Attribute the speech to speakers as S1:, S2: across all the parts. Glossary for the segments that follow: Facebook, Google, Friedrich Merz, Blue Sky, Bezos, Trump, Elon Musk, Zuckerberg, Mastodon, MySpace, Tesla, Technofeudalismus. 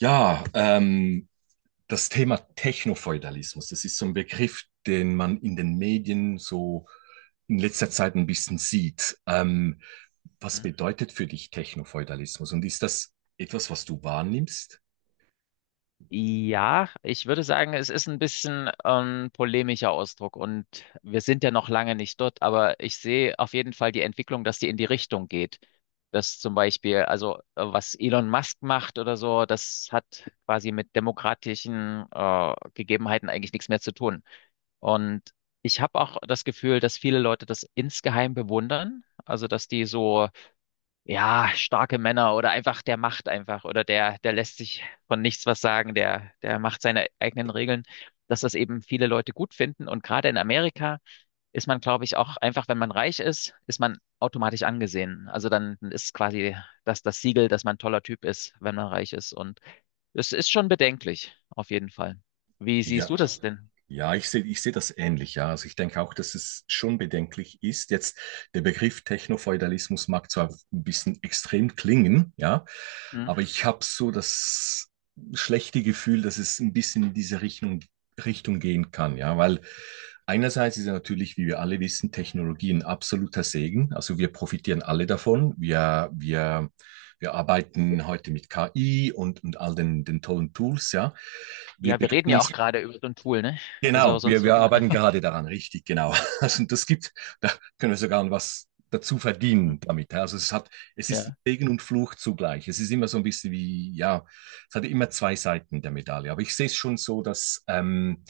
S1: Ja, ähm, Das Thema Technofeudalismus, das ist so ein Begriff, den man in den Medien so in letzter Zeit ein bisschen sieht. Was
S2: Hm?
S1: bedeutet für dich Technofeudalismus und ist das etwas, was du wahrnimmst?
S2: Ja, ich würde sagen, es ist ein bisschen polemischer Ausdruck und wir sind ja noch lange nicht dort, aber ich sehe auf jeden Fall die Entwicklung, dass die in die Richtung geht. Dass zum Beispiel, also was Elon Musk macht oder so, das hat quasi mit demokratischen Gegebenheiten eigentlich nichts mehr zu tun. Und ich habe auch das Gefühl, dass viele Leute das insgeheim bewundern, also dass die so ja, starke Männer oder einfach, der macht einfach oder der lässt sich von nichts was sagen, der macht seine eigenen Regeln, dass das eben viele Leute gut finden. Und gerade in Amerika ist man, glaube ich, auch einfach, wenn man reich ist, ist man automatisch angesehen. Also dann ist quasi das Siegel, dass man ein toller Typ ist, wenn man reich ist. Und es ist schon bedenklich, auf jeden Fall. Wie siehst du
S1: Ja,
S2: das denn?
S1: Ja, ich sehe das ähnlich, ja. Also ich denke auch, dass es schon bedenklich ist. Jetzt der Begriff Technofeudalismus mag zwar ein bisschen extrem klingen, ja,
S2: Hm?
S1: aber ich habe so das schlechte Gefühl, dass es ein bisschen in diese Richtung gehen kann, ja, weil einerseits ist ja natürlich, wie wir alle wissen, Technologie ein absoluter Segen. Also wir profitieren alle davon. Wir arbeiten heute mit KI und all den tollen Tools, ja. Wir
S2: Ja, wir reden
S1: begeben
S2: ja auch
S1: uns.
S2: gerade über so ein Tool, ne?
S1: Genau,
S2: Also
S1: wir,
S2: sonst
S1: wir
S2: würden.
S1: arbeiten gerade daran, richtig, genau. Also das gibt, da können wir sogar was dazu verdienen damit, ja. Also es hat, es ist
S2: Ja.
S1: Segen und Fluch zugleich. Es ist immer so ein bisschen wie, ja, es hat immer zwei Seiten der Medaille. Aber ich sehe es schon so, dass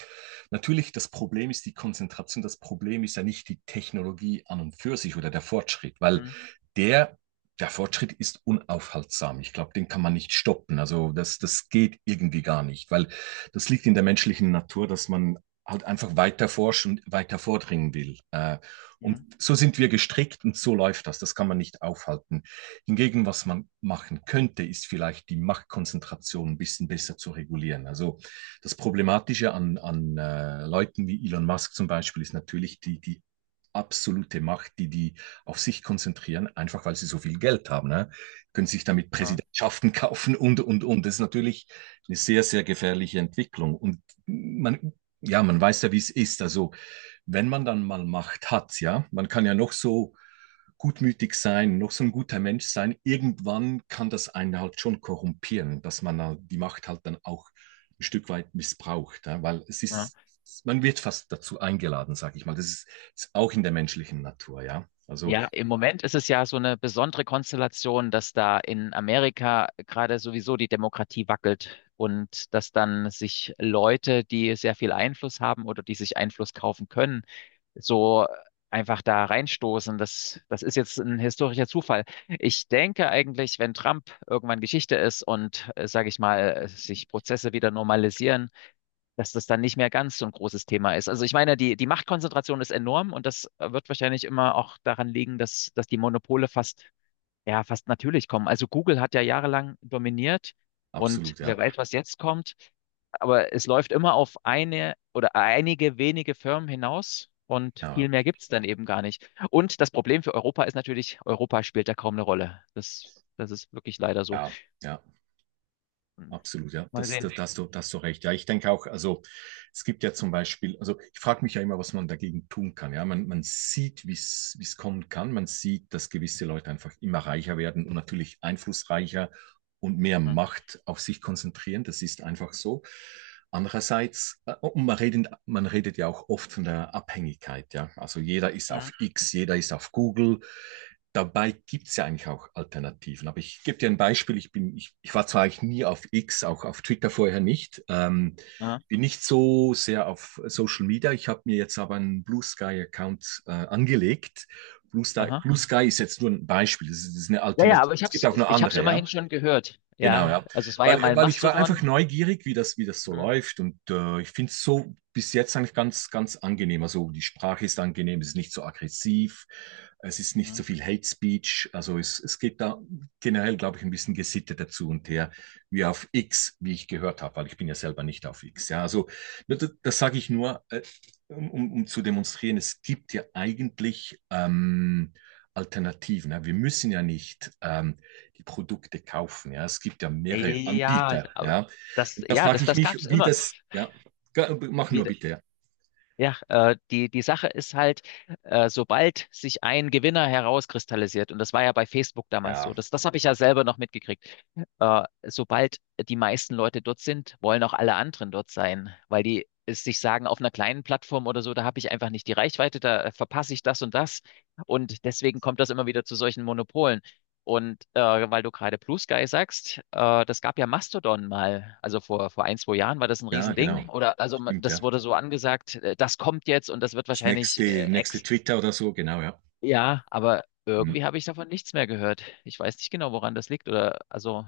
S1: natürlich das Problem ist die Konzentration. Das Problem ist ja nicht die Technologie an und für sich oder der Fortschritt, weil
S2: Hm,
S1: der Der Fortschritt ist unaufhaltsam. Ich glaube, den kann man nicht stoppen. Also das geht irgendwie gar nicht, weil das liegt in der menschlichen Natur, dass man halt einfach weiter forschen, weiter vordringen will.
S2: ja.
S1: Und
S2: Hm,
S1: so sind wir gestrickt und so läuft das. Das kann man nicht aufhalten. Hingegen, was man machen könnte, ist vielleicht die Machtkonzentration ein bisschen besser zu regulieren. Also das Problematische an Leuten wie Elon Musk zum Beispiel ist natürlich die absolute Macht, die auf sich konzentrieren, einfach weil sie so viel Geld haben. Ne? Können sich damit
S2: ja,
S1: Präsidentschaften kaufen und. Das ist natürlich eine sehr gefährliche Entwicklung. Und man ja, man weiß ja, wie es ist. Also, wenn man dann mal Macht hat, ja, man kann ja noch so gutmütig sein, noch so ein guter Mensch sein. Irgendwann kann das einen halt schon korrumpieren, dass man halt die Macht halt dann auch ein Stück weit missbraucht, ja, weil es
S2: ja.
S1: ist, man wird fast dazu eingeladen, sag ich mal. Das ist, ist auch in der menschlichen Natur, ja. Also
S2: Ja, im Moment ist es ja so eine besondere Konstellation, dass da in Amerika gerade sowieso die Demokratie wackelt und dass dann sich Leute, die sehr viel Einfluss haben oder die sich Einfluss kaufen können, so einfach da reinstoßen. Das ist jetzt ein historischer Zufall. Ich denke eigentlich, wenn Trump irgendwann Geschichte ist und, sage ich mal, sich Prozesse wieder normalisieren, dass das dann nicht mehr ganz so ein großes Thema ist. Also ich meine, die Machtkonzentration ist enorm und das wird wahrscheinlich immer auch daran liegen, dass die Monopole fast, ja, fast natürlich kommen. Also Google hat ja jahrelang dominiert und
S1: absolut, ja.
S2: wer weiß, was jetzt kommt. Aber es läuft immer auf eine oder einige wenige Firmen hinaus und
S1: Ja,
S2: viel mehr gibt's dann eben gar nicht. Und das Problem für Europa ist natürlich, Europa spielt da kaum eine Rolle. Das ist wirklich leider so.
S1: ja, ja.
S2: Hm.
S1: Absolut, ja,
S2: Mal
S1: das, da,
S2: sehen.
S1: da hast du, da hast du recht. Ja, ich denke auch, also es gibt ja zum Beispiel, also ich frage mich ja immer, was man dagegen tun kann. Ja, man sieht, wie es kommen kann. Man sieht, dass gewisse Leute einfach immer reicher werden und natürlich einflussreicher und mehr
S2: Hm.
S1: Macht auf sich konzentrieren. Das ist einfach so. Andererseits, und man redet ja auch oft von der Abhängigkeit. Ja, also jeder ist auf
S2: Hm.
S1: X, jeder ist auf Google, dabei gibt es ja eigentlich auch Alternativen. Aber ich gebe dir ein Beispiel. Ich war zwar eigentlich nie auf X, auch auf Twitter vorher nicht.
S2: Ja.
S1: Bin nicht so sehr auf Social Media. Ich habe mir jetzt aber einen Blue Sky-Account angelegt. Blue Sky,
S2: Aha.
S1: Blue Sky ist jetzt nur ein Beispiel. Das ist eine
S2: Ja, ja,
S1: Alternative.
S2: aber ich
S1: Es gibt
S2: hab's,
S1: auch noch
S2: ich hab's
S1: andere, ja.
S2: immerhin schon gehört.
S1: Genau,
S2: Ja,
S1: ja.
S2: also es war ja
S1: Weil,
S2: mal
S1: weil ich war einfach
S2: Mastodon.
S1: neugierig, wie das so
S2: Hm,
S1: läuft. Und ich finde es so bis jetzt eigentlich ganz angenehm. Also die Sprache ist angenehm, es ist nicht so aggressiv. Es ist nicht
S2: hm.
S1: so viel Hate Speech. Also es geht da generell, glaube ich, ein bisschen Gesitte dazu und her, wie auf X, wie ich gehört habe, weil ich bin ja selber nicht auf X. Ja, also das sage ich nur, zu demonstrieren, es gibt ja eigentlich Alternativen. Ja. Wir müssen ja nicht die Produkte kaufen. Ja. Es gibt ja mehrere
S2: Ja,
S1: Anbieter.
S2: aber
S1: Ja.
S2: das,
S1: Und da
S2: ja,
S1: frage
S2: das,
S1: ich
S2: das
S1: mich,
S2: gab's
S1: wie
S2: immer.
S1: das, ja, mach nur
S2: Wie,
S1: bitte.
S2: ja, die, die Sache ist halt, sobald sich ein Gewinner herauskristallisiert, und das war ja bei Facebook damals
S1: Ja,
S2: so, das habe ich ja selber noch mitgekriegt, sobald die meisten Leute dort sind, wollen auch alle anderen dort sein, weil die es sich sagen, auf einer kleinen Plattform oder so, da habe ich einfach nicht die Reichweite, da verpasse ich das und das. Und deswegen kommt das immer wieder zu solchen Monopolen. Und weil du gerade Blue Sky sagst, das gab ja Mastodon mal. Also vor, vor ein, zwei Jahren war das ein
S1: ja, genau.
S2: Riesending. Oder also man-
S1: Stimmt, ja.
S2: das wurde so angesagt, das kommt jetzt und das wird
S1: Das nächste,
S2: wahrscheinlich
S1: nächste
S2: ex.
S1: Twitter oder so, genau, ja.
S2: Ja, aber
S1: Mhm,
S2: irgendwie habe ich davon nichts mehr gehört. Ich weiß nicht genau, woran das liegt. Oder also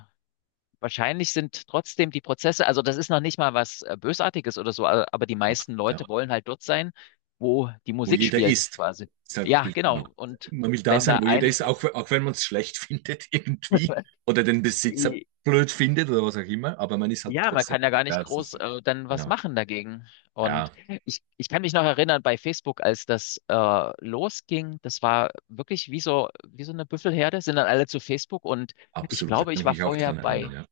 S2: wahrscheinlich sind trotzdem die Prozesse, also das ist noch nicht mal was Bösartiges oder so, a- aber die meisten
S1: absolut, ja.
S2: Leute wollen halt dort sein, wo die
S1: Wo
S2: Musik
S1: jeder
S2: spielt,
S1: ist.
S2: quasi.
S1: Deshalb,
S2: Ja,
S1: genau.
S2: genau. Und
S1: Man will da
S2: wenn da
S1: sein, wo
S2: ein
S1: jeder ist, auch, auch wenn man es schlecht findet irgendwie oder den Besitzer blöd findet oder was auch immer, aber man ist halt
S2: ja, man
S1: trotzdem.
S2: kann ja gar nicht
S1: Ja, das
S2: groß
S1: ist,
S2: dann was
S1: genau.
S2: machen dagegen.
S1: Ja,
S2: Und ich kann mich noch erinnern, bei Facebook, als das losging, das war wirklich wie so eine Büffelherde, sind dann alle zu Facebook und ich
S1: absolut. Da
S2: glaube,
S1: kann
S2: ich
S1: ich
S2: war
S1: mich auch
S2: vorher
S1: dran erinnern,
S2: bei,
S1: ja.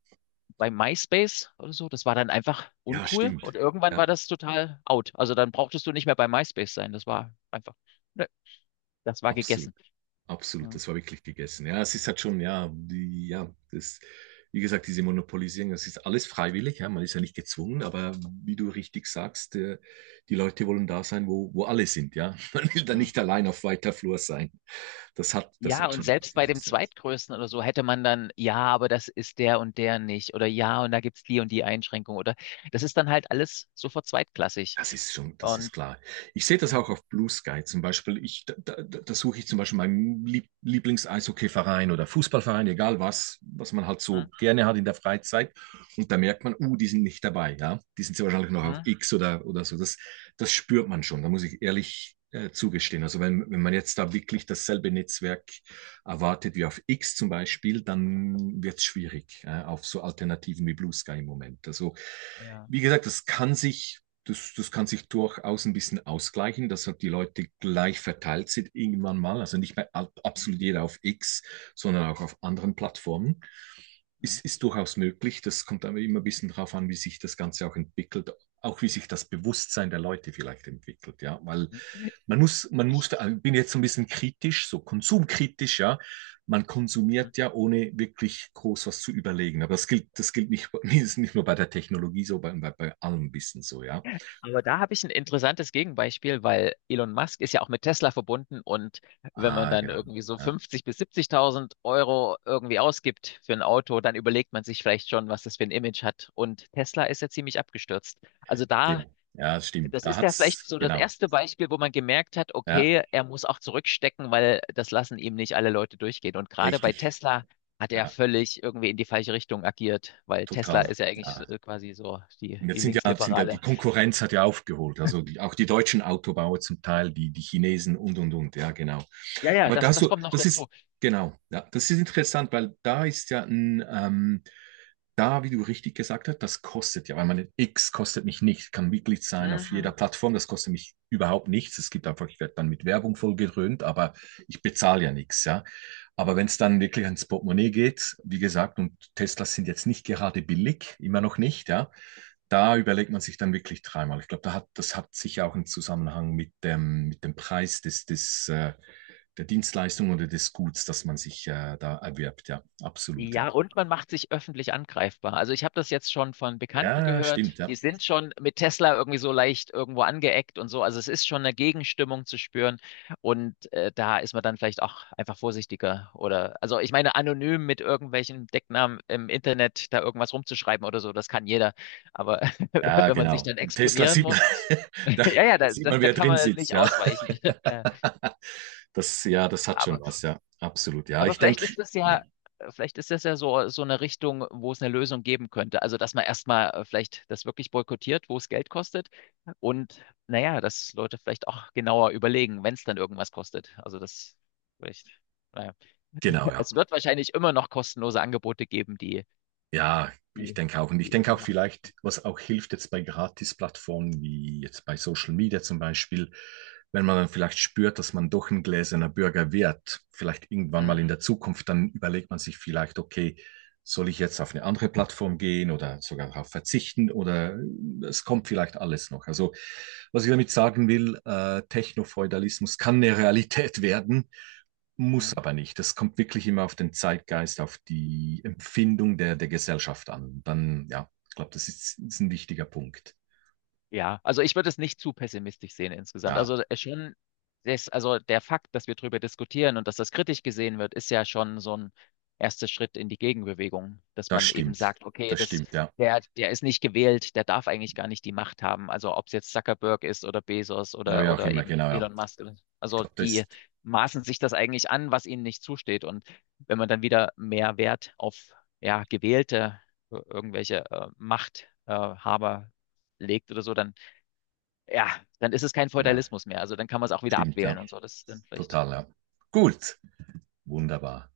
S2: bei MySpace oder so. Das war dann einfach
S1: Ja,
S2: uncool
S1: stimmt.
S2: und irgendwann
S1: Ja,
S2: war das total out. Also dann brauchtest du nicht mehr bei MySpace sein. Das war einfach, ne, das war
S1: absolut.
S2: gegessen.
S1: Absolut, das war wirklich gegessen. Ja, es ist halt schon, ja, die, ja, das, wie gesagt, diese Monopolisierung, das ist alles freiwillig, ja, man ist ja nicht gezwungen, aber wie du richtig sagst, die Leute wollen da sein, wo alle sind, ja. Man will da
S2: Mhm.
S1: nicht allein auf weiter Flur sein. Das
S2: Ja,
S1: hat
S2: und
S1: schon.
S2: selbst bei dem zweitgrößten oder so hätte man dann, ja, aber das ist der und der nicht. Oder ja, und da gibt's die und die Einschränkung. Oder das ist dann halt alles sofort zweitklassig.
S1: Das ist schon, das ist
S2: Und
S1: klar. Ich sehe das
S2: hm,
S1: auch auf Blue Sky zum Beispiel. Da suche ich zum Beispiel meinen Lieb- Lieblings-Eishockey-Verein oder Fußballverein, egal was, was man halt
S2: hm,
S1: so gerne hat in der Freizeit. Und da merkt man, die sind nicht dabei, ja. Die sind sehr wahrscheinlich noch auf
S2: hm,
S1: X oder so. Das spürt man schon. Da muss ich ehrlich zugestehen. Also wenn man jetzt da wirklich dasselbe Netzwerk erwartet wie auf X zum Beispiel, dann wird es schwierig, auf so Alternativen wie Blue Sky im Moment. Also,
S2: ja.
S1: wie gesagt, das kann sich durchaus ein bisschen ausgleichen, dass halt die Leute gleich verteilt sind irgendwann mal. Also nicht mehr
S2: Hm,
S1: absolut jeder auf X, sondern auch auf anderen Plattformen.
S2: hm,
S1: Ist durchaus möglich. Das kommt aber immer ein bisschen darauf an, wie sich das Ganze auch entwickelt, auch wie sich das Bewusstsein der Leute vielleicht entwickelt, ja, weil
S2: hm. Ich,
S1: ich bin jetzt so ein bisschen kritisch, so konsumkritisch, ja, man
S2: hm,
S1: konsumiert ja ohne wirklich groß was zu überlegen, aber das gilt nicht, nicht nur bei der Technologie so, bei allem ein bisschen so, ja.
S2: aber da habe ich ein interessantes Gegenbeispiel, weil Elon Musk ist ja auch mit Tesla verbunden und wenn man
S1: Ah,
S2: dann
S1: genau.
S2: irgendwie so
S1: Ja,
S2: 50 bis 70.000 Euro irgendwie ausgibt für ein Auto, dann überlegt man sich vielleicht schon, was das für ein Image hat. Und Tesla ist ja ziemlich abgestürzt. Also da
S1: sehr. Ja, das stimmt.
S2: das
S1: Da
S2: ist ja vielleicht
S1: hat's,
S2: so das
S1: genau.
S2: erste Beispiel, wo man gemerkt hat,
S1: Ja,
S2: okay, er muss auch zurückstecken, weil das lassen ihm nicht alle Leute durchgehen. Und gerade bei
S1: richtig.
S2: Tesla hat
S1: Ja,
S2: er völlig irgendwie in die falsche Richtung agiert, weil Tesla
S1: total.
S2: ist ja eigentlich so-
S1: Ja.
S2: quasi so die,
S1: Und
S2: die
S1: jetzt die
S2: Linksliberale.
S1: Konkurrenz hat ja aufgeholt. Also die, auch die deutschen Autobauer zum Teil, die Chinesen und. Ja, genau.
S2: Ja, ja,
S1: Aber
S2: das,
S1: da
S2: das
S1: so,
S2: kommt noch
S1: das ist,
S2: dazu.
S1: genau, ja, das ist interessant, weil da ist ja wie du richtig gesagt hast, das kostet ja, weil meine X kostet mich nichts, kann Mitglied sein auf jeder
S2: Mhm.
S1: Plattform, das kostet mich überhaupt nichts. Es gibt einfach, ich werde dann mit Werbung vollgedröhnt, aber ich bezahle ja nichts, ja. Aber wenn es dann wirklich ans Portemonnaie geht, wie gesagt, und Teslas sind jetzt nicht gerade billig, immer noch nicht, ja, da überlegt man sich dann wirklich dreimal. Ich glaube, das hat sicher auch einen Zusammenhang mit dem Preis der Dienstleistung oder des Guts, das man sich da erwirbt. Ja, absolut. Ja,
S2: Ja, und man macht sich öffentlich angreifbar. Also ich habe das jetzt schon von Bekannten
S1: ja,
S2: gehört,
S1: stimmt. Ja,
S2: die sind schon mit Tesla irgendwie so leicht irgendwo angeeckt und so. Also es ist schon eine Gegenstimmung zu spüren und da ist man dann vielleicht auch einfach vorsichtiger oder also ich meine anonym mit irgendwelchen Decknamen im Internet da irgendwas rumzuschreiben oder so, das kann jeder. Aber
S1: ja,
S2: wenn man sich
S1: genau.
S2: dann
S1: Tesla
S2: exponieren
S1: sieht man,
S2: muss,
S1: da,
S2: ja, ja,
S1: da
S2: da,
S1: sieht
S2: da,
S1: man,
S2: da
S1: wer
S2: kann
S1: drin
S2: man
S1: sitzt.
S2: nicht
S1: Ja,
S2: ausweichen.
S1: das, ja, das hat
S2: Ja,
S1: schon was. Ja, absolut. Ja,
S2: aber
S1: ich
S2: vielleicht
S1: denke,
S2: ist das
S1: ja,
S2: ja, vielleicht ist das ja so, so eine Richtung, wo es eine Lösung geben könnte. Also, dass man erstmal vielleicht das wirklich boykottiert, wo es Geld kostet. Und naja, dass Leute vielleicht auch genauer überlegen, wenn es dann irgendwas kostet. Also, das vielleicht, naja.
S1: genau. Ja.
S2: Es wird wahrscheinlich immer noch kostenlose Angebote geben, die,
S1: Ja, ich
S2: die,
S1: denke auch. Und ich
S2: die
S1: denke
S2: immer
S1: auch
S2: noch.
S1: vielleicht, was auch hilft jetzt bei Gratis-Plattformen, wie jetzt bei Social Media zum Beispiel, wenn man dann vielleicht spürt, dass man doch ein gläserner Bürger wird, vielleicht irgendwann
S2: Hm,
S1: mal in der Zukunft, dann überlegt man sich vielleicht, okay, soll ich jetzt auf eine andere Plattform gehen oder sogar darauf verzichten oder es kommt vielleicht alles noch. Also, was ich damit sagen will, Technofeudalismus kann eine Realität werden,
S2: hm.
S1: muss aber nicht. Das kommt wirklich immer auf den Zeitgeist, auf die Empfindung der Gesellschaft an. Dann, ja, ich glaube, ist ein wichtiger Punkt.
S2: Ja, also ich würde es nicht zu pessimistisch sehen insgesamt.
S1: Ja,
S2: Also schon, das, also der Fakt, dass wir darüber diskutieren und dass das kritisch gesehen wird, ist ja schon so ein erster Schritt in die Gegenbewegung, dass
S1: das
S2: man eben
S1: stimmt.
S2: sagt, okay,
S1: Das
S2: das,
S1: stimmt, ja.
S2: der ist nicht gewählt, der darf eigentlich gar nicht die Macht haben. Also ob es jetzt Zuckerberg ist oder Bezos
S1: Oder wie auch
S2: oder
S1: immer,
S2: eben
S1: genau, ja.
S2: Elon Musk.
S1: Ich
S2: Also
S1: glaube, das
S2: die
S1: ist,
S2: maßen sich das eigentlich an, was ihnen nicht zusteht. Und wenn man dann wieder mehr Wert auf ja, gewählte irgendwelche Machthaber Haber legt oder so, dann ja, dann ist es kein
S1: genau,
S2: Feudalismus mehr. Also dann kann man es auch wieder
S1: stimmt, ja.
S2: abwählen und so. Das ist dann vielleicht
S1: Total, ja. Gut, wunderbar.